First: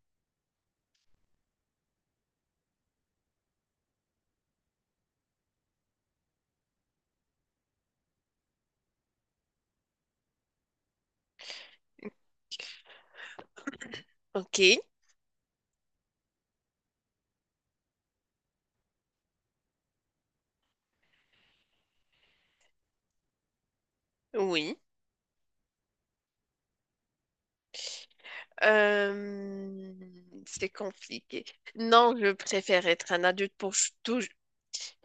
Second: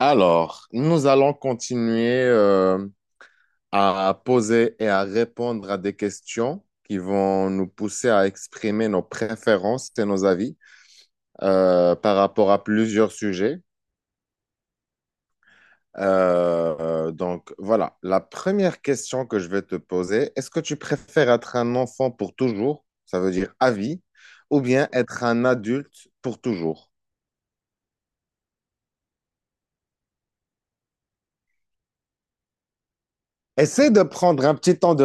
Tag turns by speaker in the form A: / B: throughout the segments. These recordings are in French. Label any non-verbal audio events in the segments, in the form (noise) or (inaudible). A: Alors, nous allons continuer à poser et à répondre à des questions qui vont nous pousser à exprimer nos préférences et nos avis par rapport à plusieurs sujets.
B: Ok,
A: Euh, donc voilà, la première question que je vais te poser, est-ce que tu préfères être un enfant pour toujours, ça veut dire à vie, ou
B: oui.
A: bien être un adulte pour toujours?
B: Euh, c'est compliqué. Non, je préfère être un adulte pour
A: Essaie de prendre un petit temps de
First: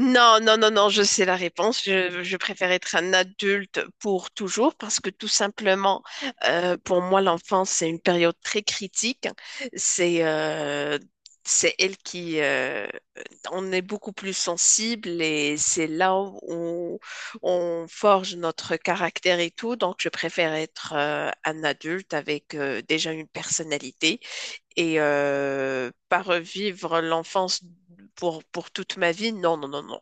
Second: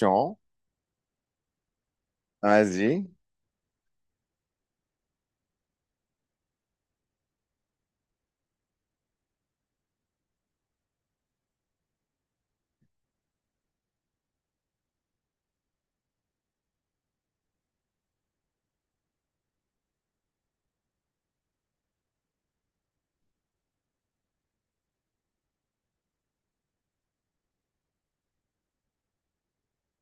B: non, non, non, non, je sais la réponse. Je préfère être
A: Vas-y.
B: un adulte pour toujours parce que tout simplement, pour moi, l'enfance, c'est une période très critique. C'est euh, c'est elle qui on est beaucoup plus sensible et c'est là où on forge notre caractère et tout. Donc, je préfère être un adulte avec déjà une personnalité. Et pas revivre l'enfance pour toute ma vie, non, non, non, non.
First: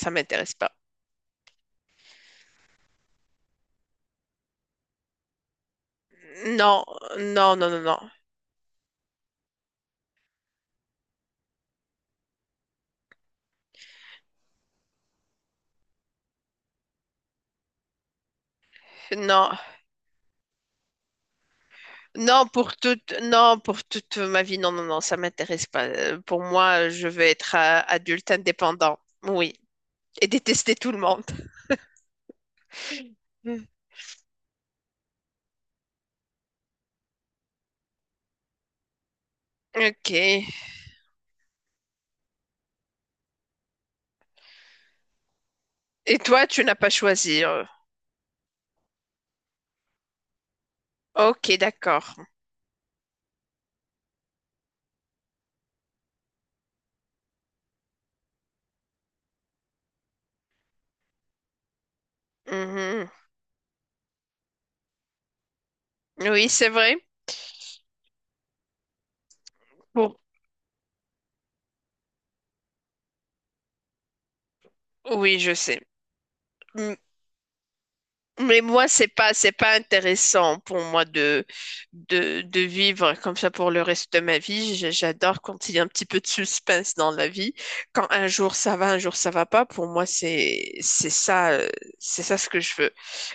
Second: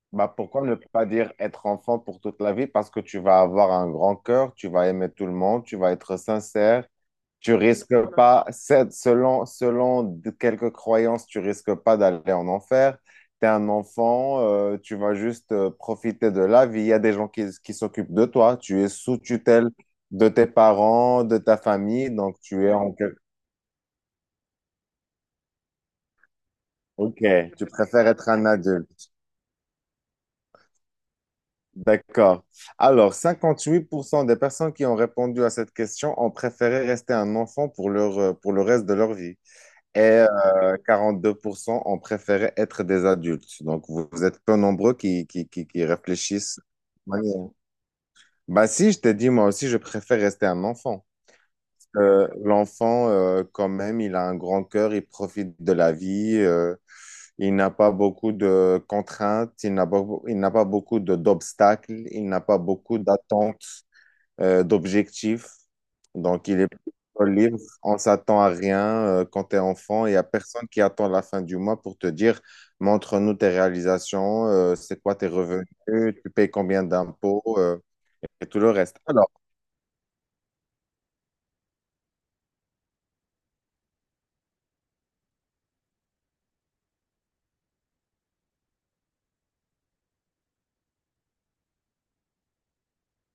B: Ça
A: Bah,
B: m'intéresse
A: pourquoi
B: pas.
A: ne pas dire être enfant pour toute la vie? Parce que tu vas avoir un grand cœur, tu vas aimer tout le monde, tu vas être
B: Non,
A: sincère,
B: non,
A: tu
B: non, non,
A: risques
B: non.
A: pas, selon quelques croyances, tu risques pas d'aller en enfer. Tu es un enfant, tu vas juste profiter de la vie. Il y a des gens qui s'occupent de toi, tu es sous
B: Non,
A: tutelle de tes parents, de ta famille, donc
B: non,
A: tu es
B: pour
A: en...
B: toute, non, pour toute ma vie, non, non, non, ça m'intéresse pas. Pour moi, je
A: Ok,
B: veux être
A: tu préfères être
B: adulte
A: un
B: indépendant.
A: adulte.
B: Oui. Et détester tout le monde.
A: D'accord. Alors,
B: Mm.
A: 58% des personnes qui ont répondu à cette question ont préféré rester un enfant pour leur, pour le reste de leur vie. Et
B: Ok. Et
A: 42% ont préféré être des adultes. Donc, vous êtes peu nombreux qui
B: toi,
A: réfléchissent.
B: tu n'as pas
A: Ouais.
B: choisi.
A: Bah si, je t'ai dit, moi aussi, je préfère rester un enfant.
B: Ok, d'accord.
A: L'enfant, quand même, il a un grand cœur, il profite de la vie, il n'a pas beaucoup de contraintes, il n'a pas beaucoup d'obstacles, il n'a pas beaucoup
B: Mhm.
A: d'attentes d'objectifs.
B: Oui,
A: Donc, il
B: c'est
A: est
B: vrai.
A: plutôt libre. On s'attend à rien quand tu es enfant. Il n'y
B: Pour...
A: a personne qui attend la fin du mois pour te dire, montre-nous tes réalisations, c'est quoi tes
B: Oui, je
A: revenus,
B: sais.
A: tu payes combien d'impôts, et tout
B: Mais
A: le
B: moi,
A: reste.
B: c'est
A: Alors,
B: pas, c'est pas intéressant pour moi de vivre comme ça pour le reste de ma vie. J'adore quand il y a un petit peu de suspense dans la vie. Quand un jour ça va, un jour ça va pas, pour moi, c'est ça, c'est ça ce que je veux.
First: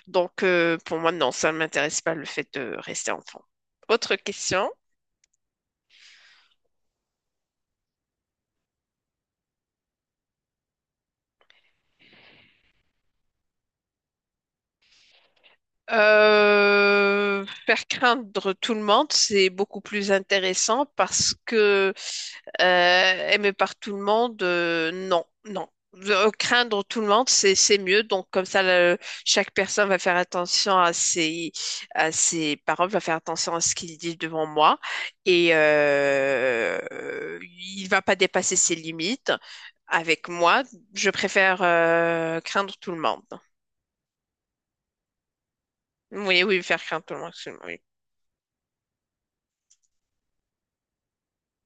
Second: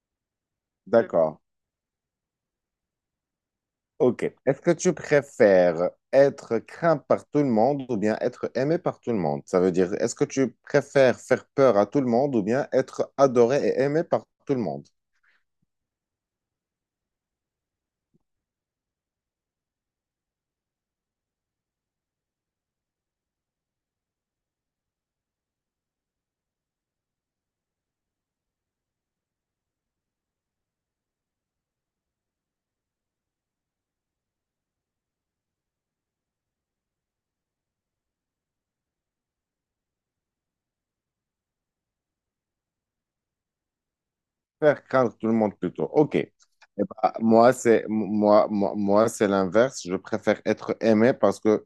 B: Donc,
A: mm,
B: pour moi, non,
A: d'accord.
B: ça ne m'intéresse pas le fait de rester enfant. Autre
A: Ok. Est-ce
B: question.
A: que tu préfères être craint par tout le monde ou bien être aimé par tout le monde? Ça veut dire, est-ce que tu préfères faire peur à tout le monde ou bien être adoré et aimé par tout le monde?
B: Faire craindre tout le monde, c'est beaucoup plus intéressant parce que aimer par tout le monde, non, non. Craindre tout le monde, c'est mieux. Donc comme ça, chaque personne va faire attention à ses paroles, va faire attention à ce qu'il dit devant moi et il va pas dépasser ses limites avec moi. Je préfère craindre tout le monde.
A: Faire craindre tout le monde plutôt. Ok. Eh
B: Oui, oui, faire craindre
A: ben,
B: tout le monde.
A: moi,
B: Absolument.
A: c'est moi, moi, moi, c'est l'inverse. Je préfère être aimé parce que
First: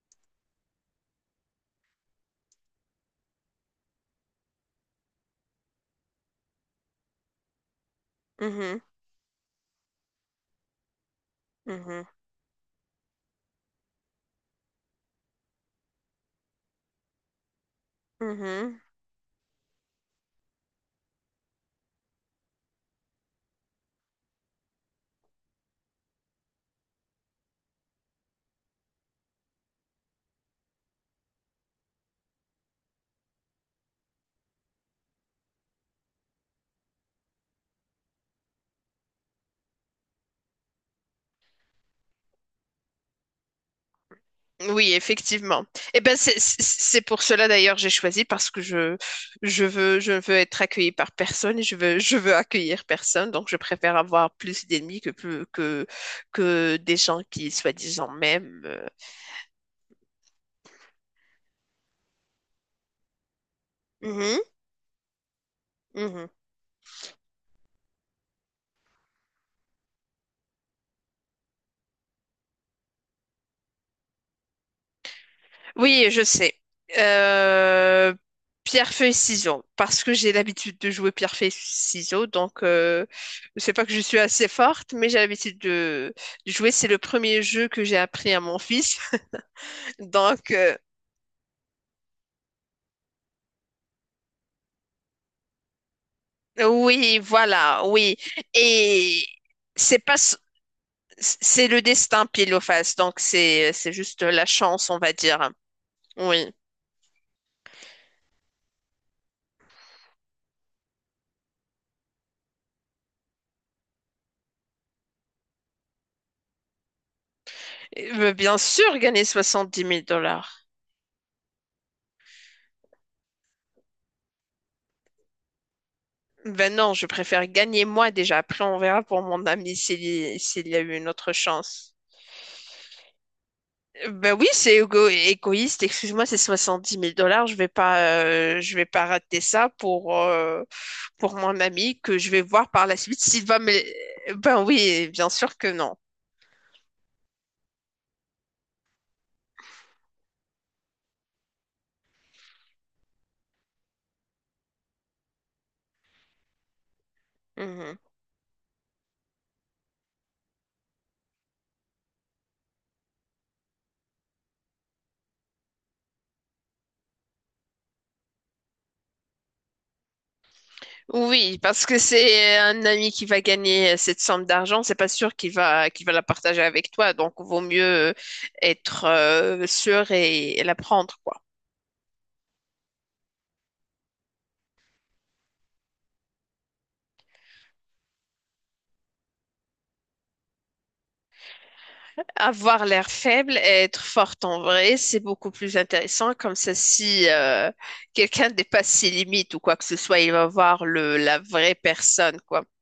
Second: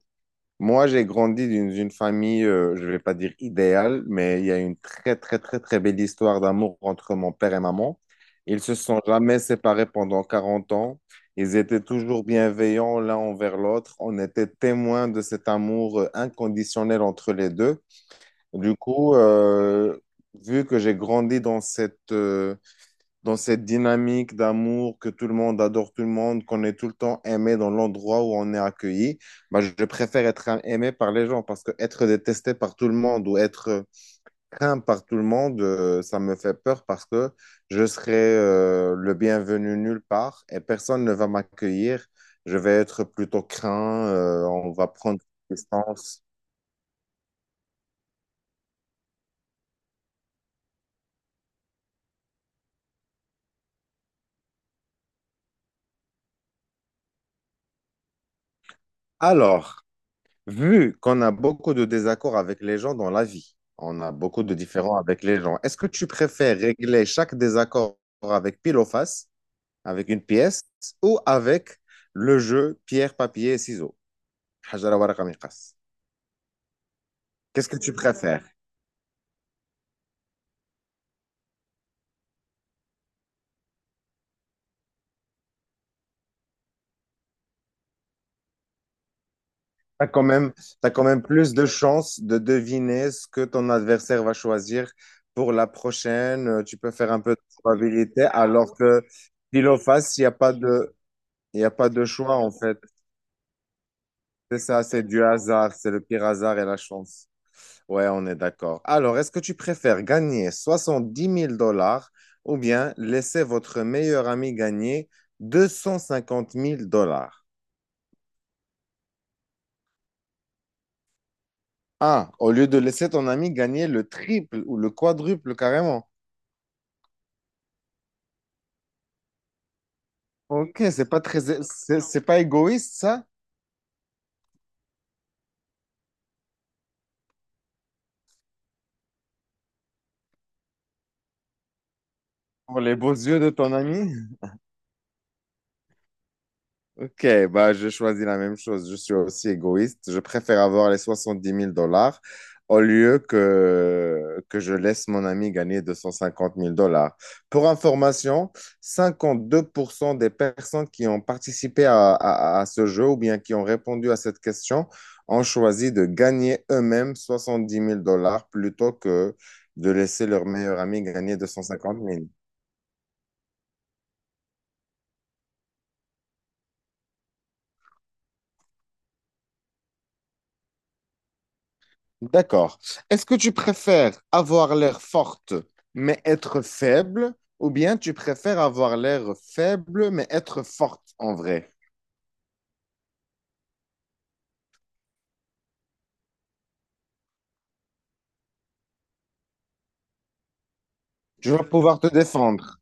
A: moi, j'ai grandi d'une famille, je vais pas dire idéale, mais il y a une très, très, très, très belle histoire d'amour entre mon père et maman. Ils se
B: Mhm,
A: sont jamais séparés pendant 40 ans. Ils étaient
B: mhm,
A: toujours bienveillants l'un envers l'autre. On était témoins de cet amour inconditionnel entre les deux. Du
B: mhm.
A: coup, vu que j'ai grandi dans cette dynamique d'amour, que tout le monde adore tout le monde, qu'on est tout le temps aimé dans l'endroit où on est accueilli, bah, je préfère être aimé par les gens parce que être détesté par tout le monde ou être craint par tout le monde, ça me fait peur parce que je serai le bienvenu nulle part et personne ne va m'accueillir. Je vais être plutôt craint, on va
B: Oui,
A: prendre
B: effectivement. Et ben
A: distance.
B: c'est pour cela d'ailleurs j'ai choisi parce que je je veux être accueillie par personne et je veux accueillir personne donc je préfère avoir plus d'ennemis que plus que des gens qui soi-disant m'aiment.
A: Alors, vu qu'on a beaucoup de désaccords avec les gens dans la vie, on a
B: Mhm,
A: beaucoup de différends avec les gens, est-ce que tu
B: mhm.
A: préfères régler chaque désaccord avec pile ou face, avec une pièce, ou avec le jeu pierre, papier, ciseaux? Hajara, waraka, miqas.
B: Oui, je sais.
A: Qu'est-ce que tu
B: Euh,
A: préfères?
B: Pierre, feuille, ciseaux. Parce que j'ai l'habitude de jouer pierre, feuille, ciseaux. Donc, c'est pas que je suis assez forte, mais j'ai l'habitude de jouer. C'est le premier jeu que j'ai appris à mon fils. (laughs)
A: T'as quand
B: Donc,
A: même, t'as quand même plus de chances de deviner ce que ton adversaire va choisir pour la prochaine. Tu peux faire
B: oui,
A: un peu de
B: voilà, oui.
A: probabilité, alors que
B: Et
A: pile ou
B: c'est pas,
A: face,
B: s-
A: il n'y
B: c'est
A: a
B: le
A: pas de
B: destin
A: choix, en
B: pile ou
A: fait.
B: face. Donc, c'est juste la
A: C'est ça,
B: chance, on
A: c'est
B: va
A: du
B: dire.
A: hasard, c'est le pire
B: Oui.
A: hasard et la chance. Ouais, on est d'accord. Alors, est-ce que tu préfères gagner 70 000 $ ou bien laisser votre meilleur ami gagner deux cent cinquante mille dollars?
B: Bien sûr, gagner soixante-dix mille dollars.
A: Ah, au lieu de laisser ton ami gagner le triple ou le quadruple carrément.
B: Ben non, je préfère gagner moi déjà. Après, on verra pour mon ami s'il y a
A: Ok,
B: eu une autre chance.
A: c'est pas égoïste ça?
B: Ben oui, c'est égo- égoïste. Excuse-moi, c'est soixante-dix mille dollars. Je vais pas rater ça pour mon ami que je vais voir
A: Pour
B: par
A: les
B: la
A: beaux
B: suite
A: yeux
B: s'il
A: de
B: va me.
A: ton ami?
B: Ben oui, bien sûr que non.
A: Ok, bah, je choisis la même chose. Je suis aussi égoïste. Je préfère avoir les 70 000 $ au lieu que je laisse mon ami gagner deux cent cinquante mille dollars. Pour
B: Mhm.
A: information, 52% des personnes qui ont participé à ce jeu ou bien qui ont répondu à cette question ont choisi de gagner eux-mêmes 70 000 $ plutôt que de laisser leur meilleur ami gagner deux
B: Oui,
A: cent
B: parce que
A: cinquante mille.
B: c'est un ami qui va gagner cette somme d'argent, c'est pas sûr qu'il va la partager avec toi, donc vaut mieux être sûr et la prendre, quoi.
A: D'accord. Est-ce que tu préfères avoir l'air forte mais être faible ou bien tu préfères avoir l'air faible mais être forte en vrai?
B: Avoir l'air faible et être forte en vrai, c'est beaucoup plus intéressant. Comme ça, si quelqu'un dépasse ses limites ou quoi que ce soit, il va voir la
A: Tu vas
B: vraie
A: pouvoir te
B: personne, quoi.
A: défendre.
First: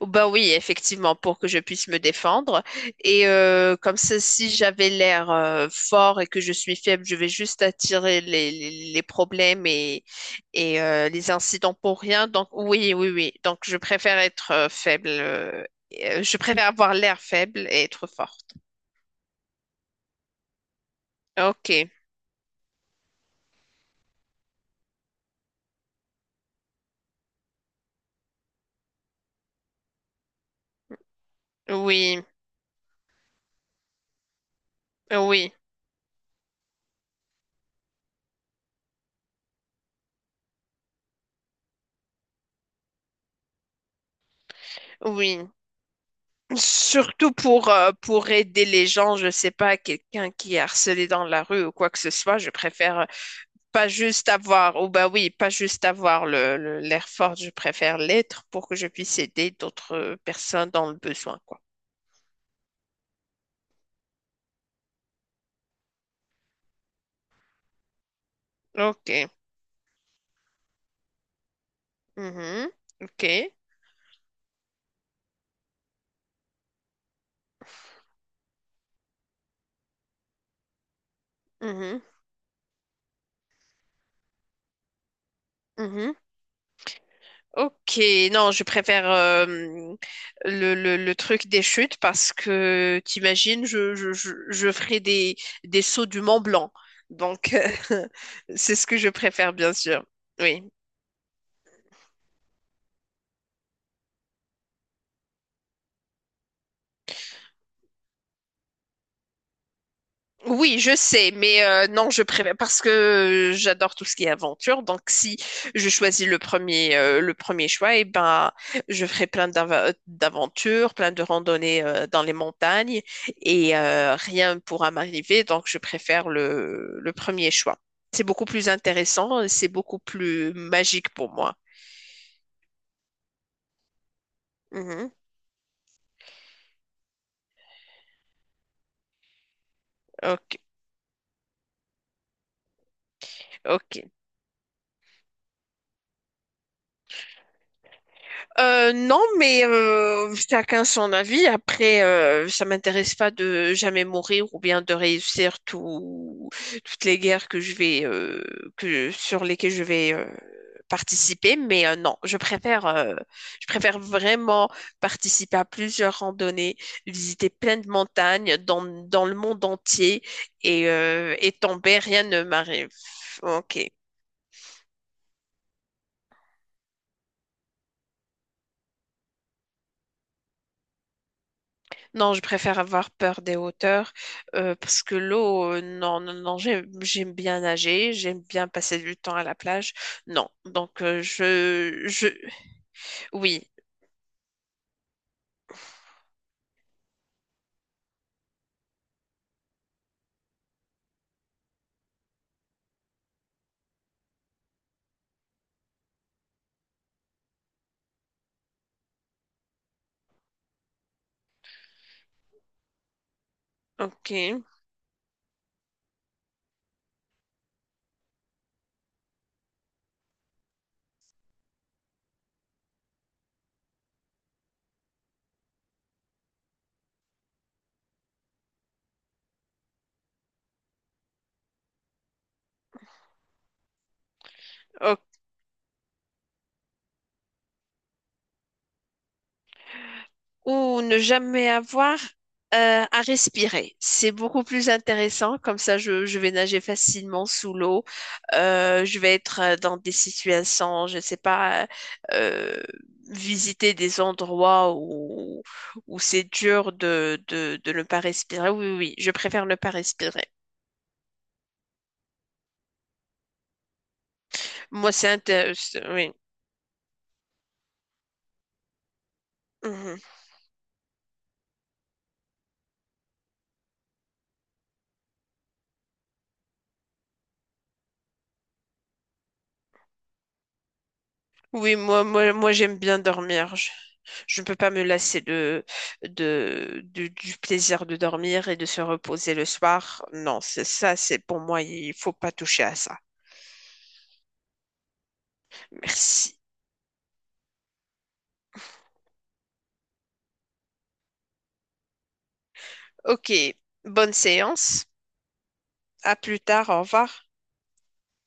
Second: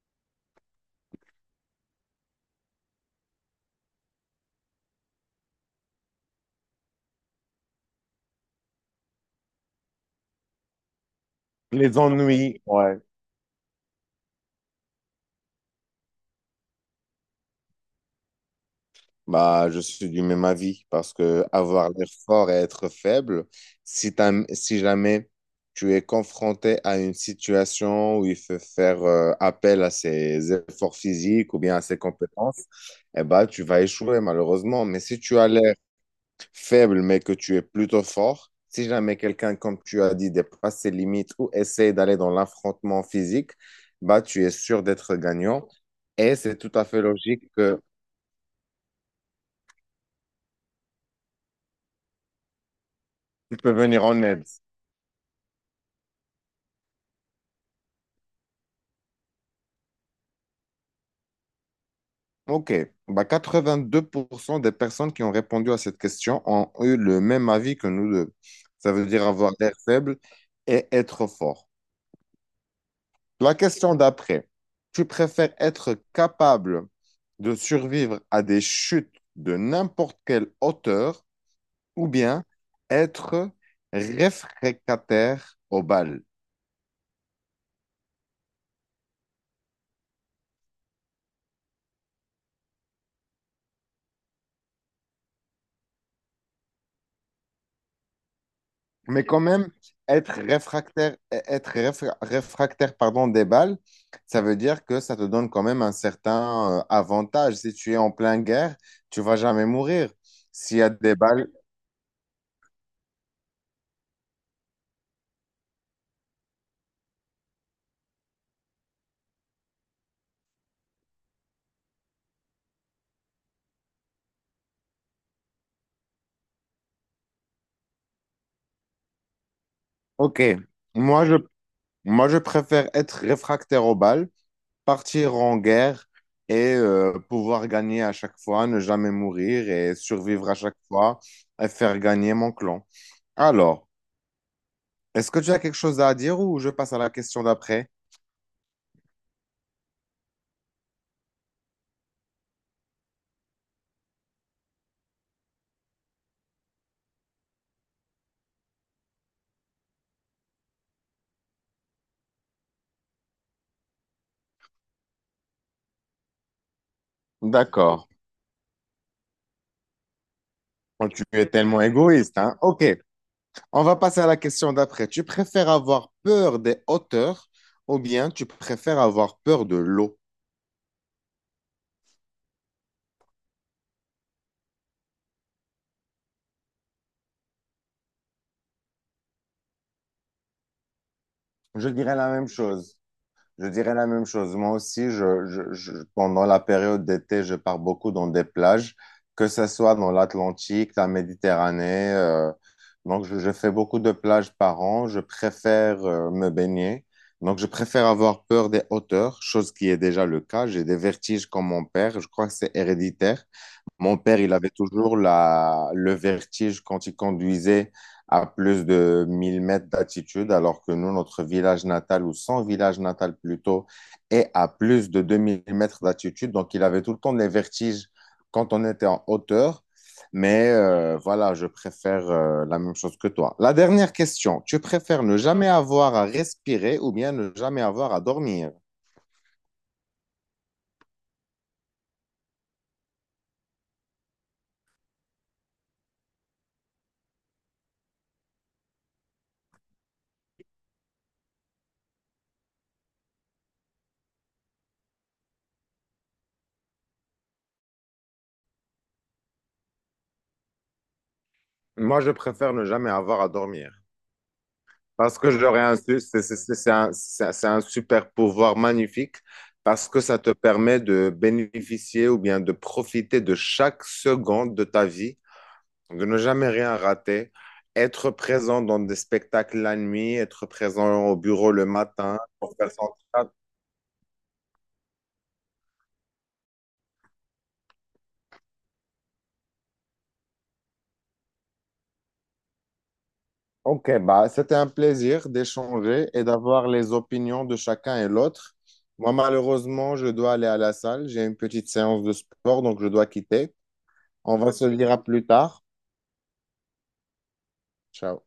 B: Ou ben oui, effectivement, pour que je puisse me défendre. Et comme ça, si j'avais l'air fort et que je suis faible, je vais juste attirer les problèmes et les incidents
A: Les
B: pour rien. Donc
A: ennuis,
B: oui,
A: ouais.
B: oui, oui. Donc je préfère être faible. Et, je préfère avoir l'air faible et être forte.
A: Bah, je suis du même avis parce que
B: Ok.
A: avoir l'air fort et être faible, si si jamais tu es confronté à une situation où il faut faire appel à ses efforts physiques ou bien à ses
B: Oui,
A: compétences, eh bah, tu vas échouer malheureusement. Mais si tu as
B: oui,
A: l'air faible, mais que tu es plutôt fort. Si jamais quelqu'un, comme tu as dit, dépasse ses limites ou essaie d'aller dans l'affrontement physique, bah, tu es sûr d'être
B: oui.
A: gagnant. Et c'est tout à fait
B: Surtout
A: logique que
B: pour aider les gens, je sais pas, quelqu'un qui est harcelé dans la rue ou quoi que ce soit, je préfère
A: tu peux
B: pas
A: venir en
B: juste
A: aide.
B: avoir, oh bah oui, pas juste avoir l'air fort, je préfère l'être pour que je puisse aider d'autres personnes dans le besoin, quoi.
A: OK. Bah, 82% des personnes qui ont répondu à cette question ont eu le même avis que nous deux. Ça veut
B: Ok.
A: dire avoir l'air faible et être fort.
B: Mhm. Ok.
A: La question d'après, tu préfères être capable de survivre à des chutes de n'importe quelle hauteur
B: Mhm.
A: ou bien être réfractaire aux
B: Mhm.
A: balles?
B: Ok, non, je préfère le truc des chutes parce que t'imagines, je ferai des sauts du Mont Blanc. Donc, (laughs) c'est ce que je
A: Mais quand
B: préfère,
A: même,
B: bien sûr.
A: être
B: Oui.
A: réfractaire, être réfractaire, pardon, des balles, ça veut dire que ça te donne quand même un certain avantage. Si tu es en pleine guerre, tu vas jamais mourir.
B: Oui,
A: S'il y a
B: je
A: des
B: sais,
A: balles,
B: mais non, je préfère parce que j'adore tout ce qui est aventure. Donc, si je choisis le premier choix, eh ben, je ferai plein d'aventures, plein de randonnées dans les montagnes et rien ne pourra m'arriver. Donc, je préfère le premier choix. C'est beaucoup plus intéressant, c'est beaucoup
A: ok.
B: plus magique
A: Moi,
B: pour
A: je,
B: moi.
A: moi, je préfère être réfractaire aux balles
B: Mhm.
A: partir en guerre et pouvoir gagner à chaque fois, ne jamais mourir et survivre à
B: Ok,
A: chaque fois et faire gagner mon clan. Alors,
B: ok.
A: est-ce que tu as quelque chose à dire ou je passe à la question d'après?
B: Non, mais chacun son avis. Après, ça m'intéresse pas de jamais mourir ou bien de réussir tout, toutes les guerres que je vais que sur lesquelles je vais participer. Mais non, je préfère vraiment participer à plusieurs randonnées, visiter plein de
A: D'accord.
B: montagnes dans dans le monde entier
A: Oh, tu es
B: et
A: tellement
B: tomber, rien
A: égoïste,
B: ne
A: hein? Ok,
B: m'arrive.
A: on
B: Ok.
A: va passer à la question d'après. Tu préfères avoir peur des hauteurs ou bien tu préfères avoir peur de l'eau?
B: Non, je préfère avoir peur des hauteurs parce que l'eau, non, non, non, j'aime, j'aime bien nager, j'aime bien passer du temps à la plage. Non, donc
A: Je dirais
B: je,
A: la même chose. Je
B: oui,
A: dirais la même chose. Moi aussi, pendant la période d'été, je pars beaucoup dans des plages, que ce soit dans l'Atlantique, la Méditerranée. Donc, je fais beaucoup de plages par an. Je préfère me baigner. Donc, je préfère avoir peur des hauteurs, chose qui est déjà le cas. J'ai des vertiges comme mon père. Je crois que c'est héréditaire. Mon
B: ok,
A: père, il avait toujours la, le vertige quand il conduisait à plus de 1 000 mètres d'altitude, alors que nous, notre village natal, ou son village natal plutôt, est à plus de 2 000 mètres d'altitude. Donc, il avait tout le temps des vertiges quand on était en hauteur. Mais voilà, je préfère la même chose que toi. La dernière question, tu préfères ne jamais avoir à respirer ou bien ne jamais avoir à dormir?
B: ou ne jamais avoir à respirer. C'est beaucoup plus intéressant. Comme ça, je vais nager facilement sous l'eau. Je vais être dans des situations, je ne sais pas, euh, visiter des endroits où c'est dur de ne pas respirer. Oui, oui, oui, je préfère ne pas respirer.
A: Moi, je préfère ne jamais avoir à dormir.
B: Moi, c'est
A: Parce que je leur ai
B: intéressant.
A: insu-
B: Oui.
A: c'est un super pouvoir magnifique parce
B: Mhm.
A: que ça te permet de bénéficier ou bien de profiter de chaque seconde de ta vie, de ne jamais rien rater, être présent dans des spectacles la nuit, être présent au bureau le
B: Oui,
A: matin
B: moi
A: pour faire
B: j'aime
A: son
B: bien
A: travail.
B: dormir. Je ne peux pas me lasser du plaisir de dormir et de se reposer le soir. Non, c'est ça, c'est pour moi, il faut pas toucher à ça.
A: Ok, bah, c'était un plaisir d'échanger et
B: Merci.
A: d'avoir les opinions de chacun et l'autre. Moi, malheureusement, je dois aller à la salle. J'ai une petite séance de sport, donc je dois quitter.
B: Ok, bonne
A: On va se
B: séance.
A: dire à plus tard.
B: À plus tard, au revoir.
A: Ciao.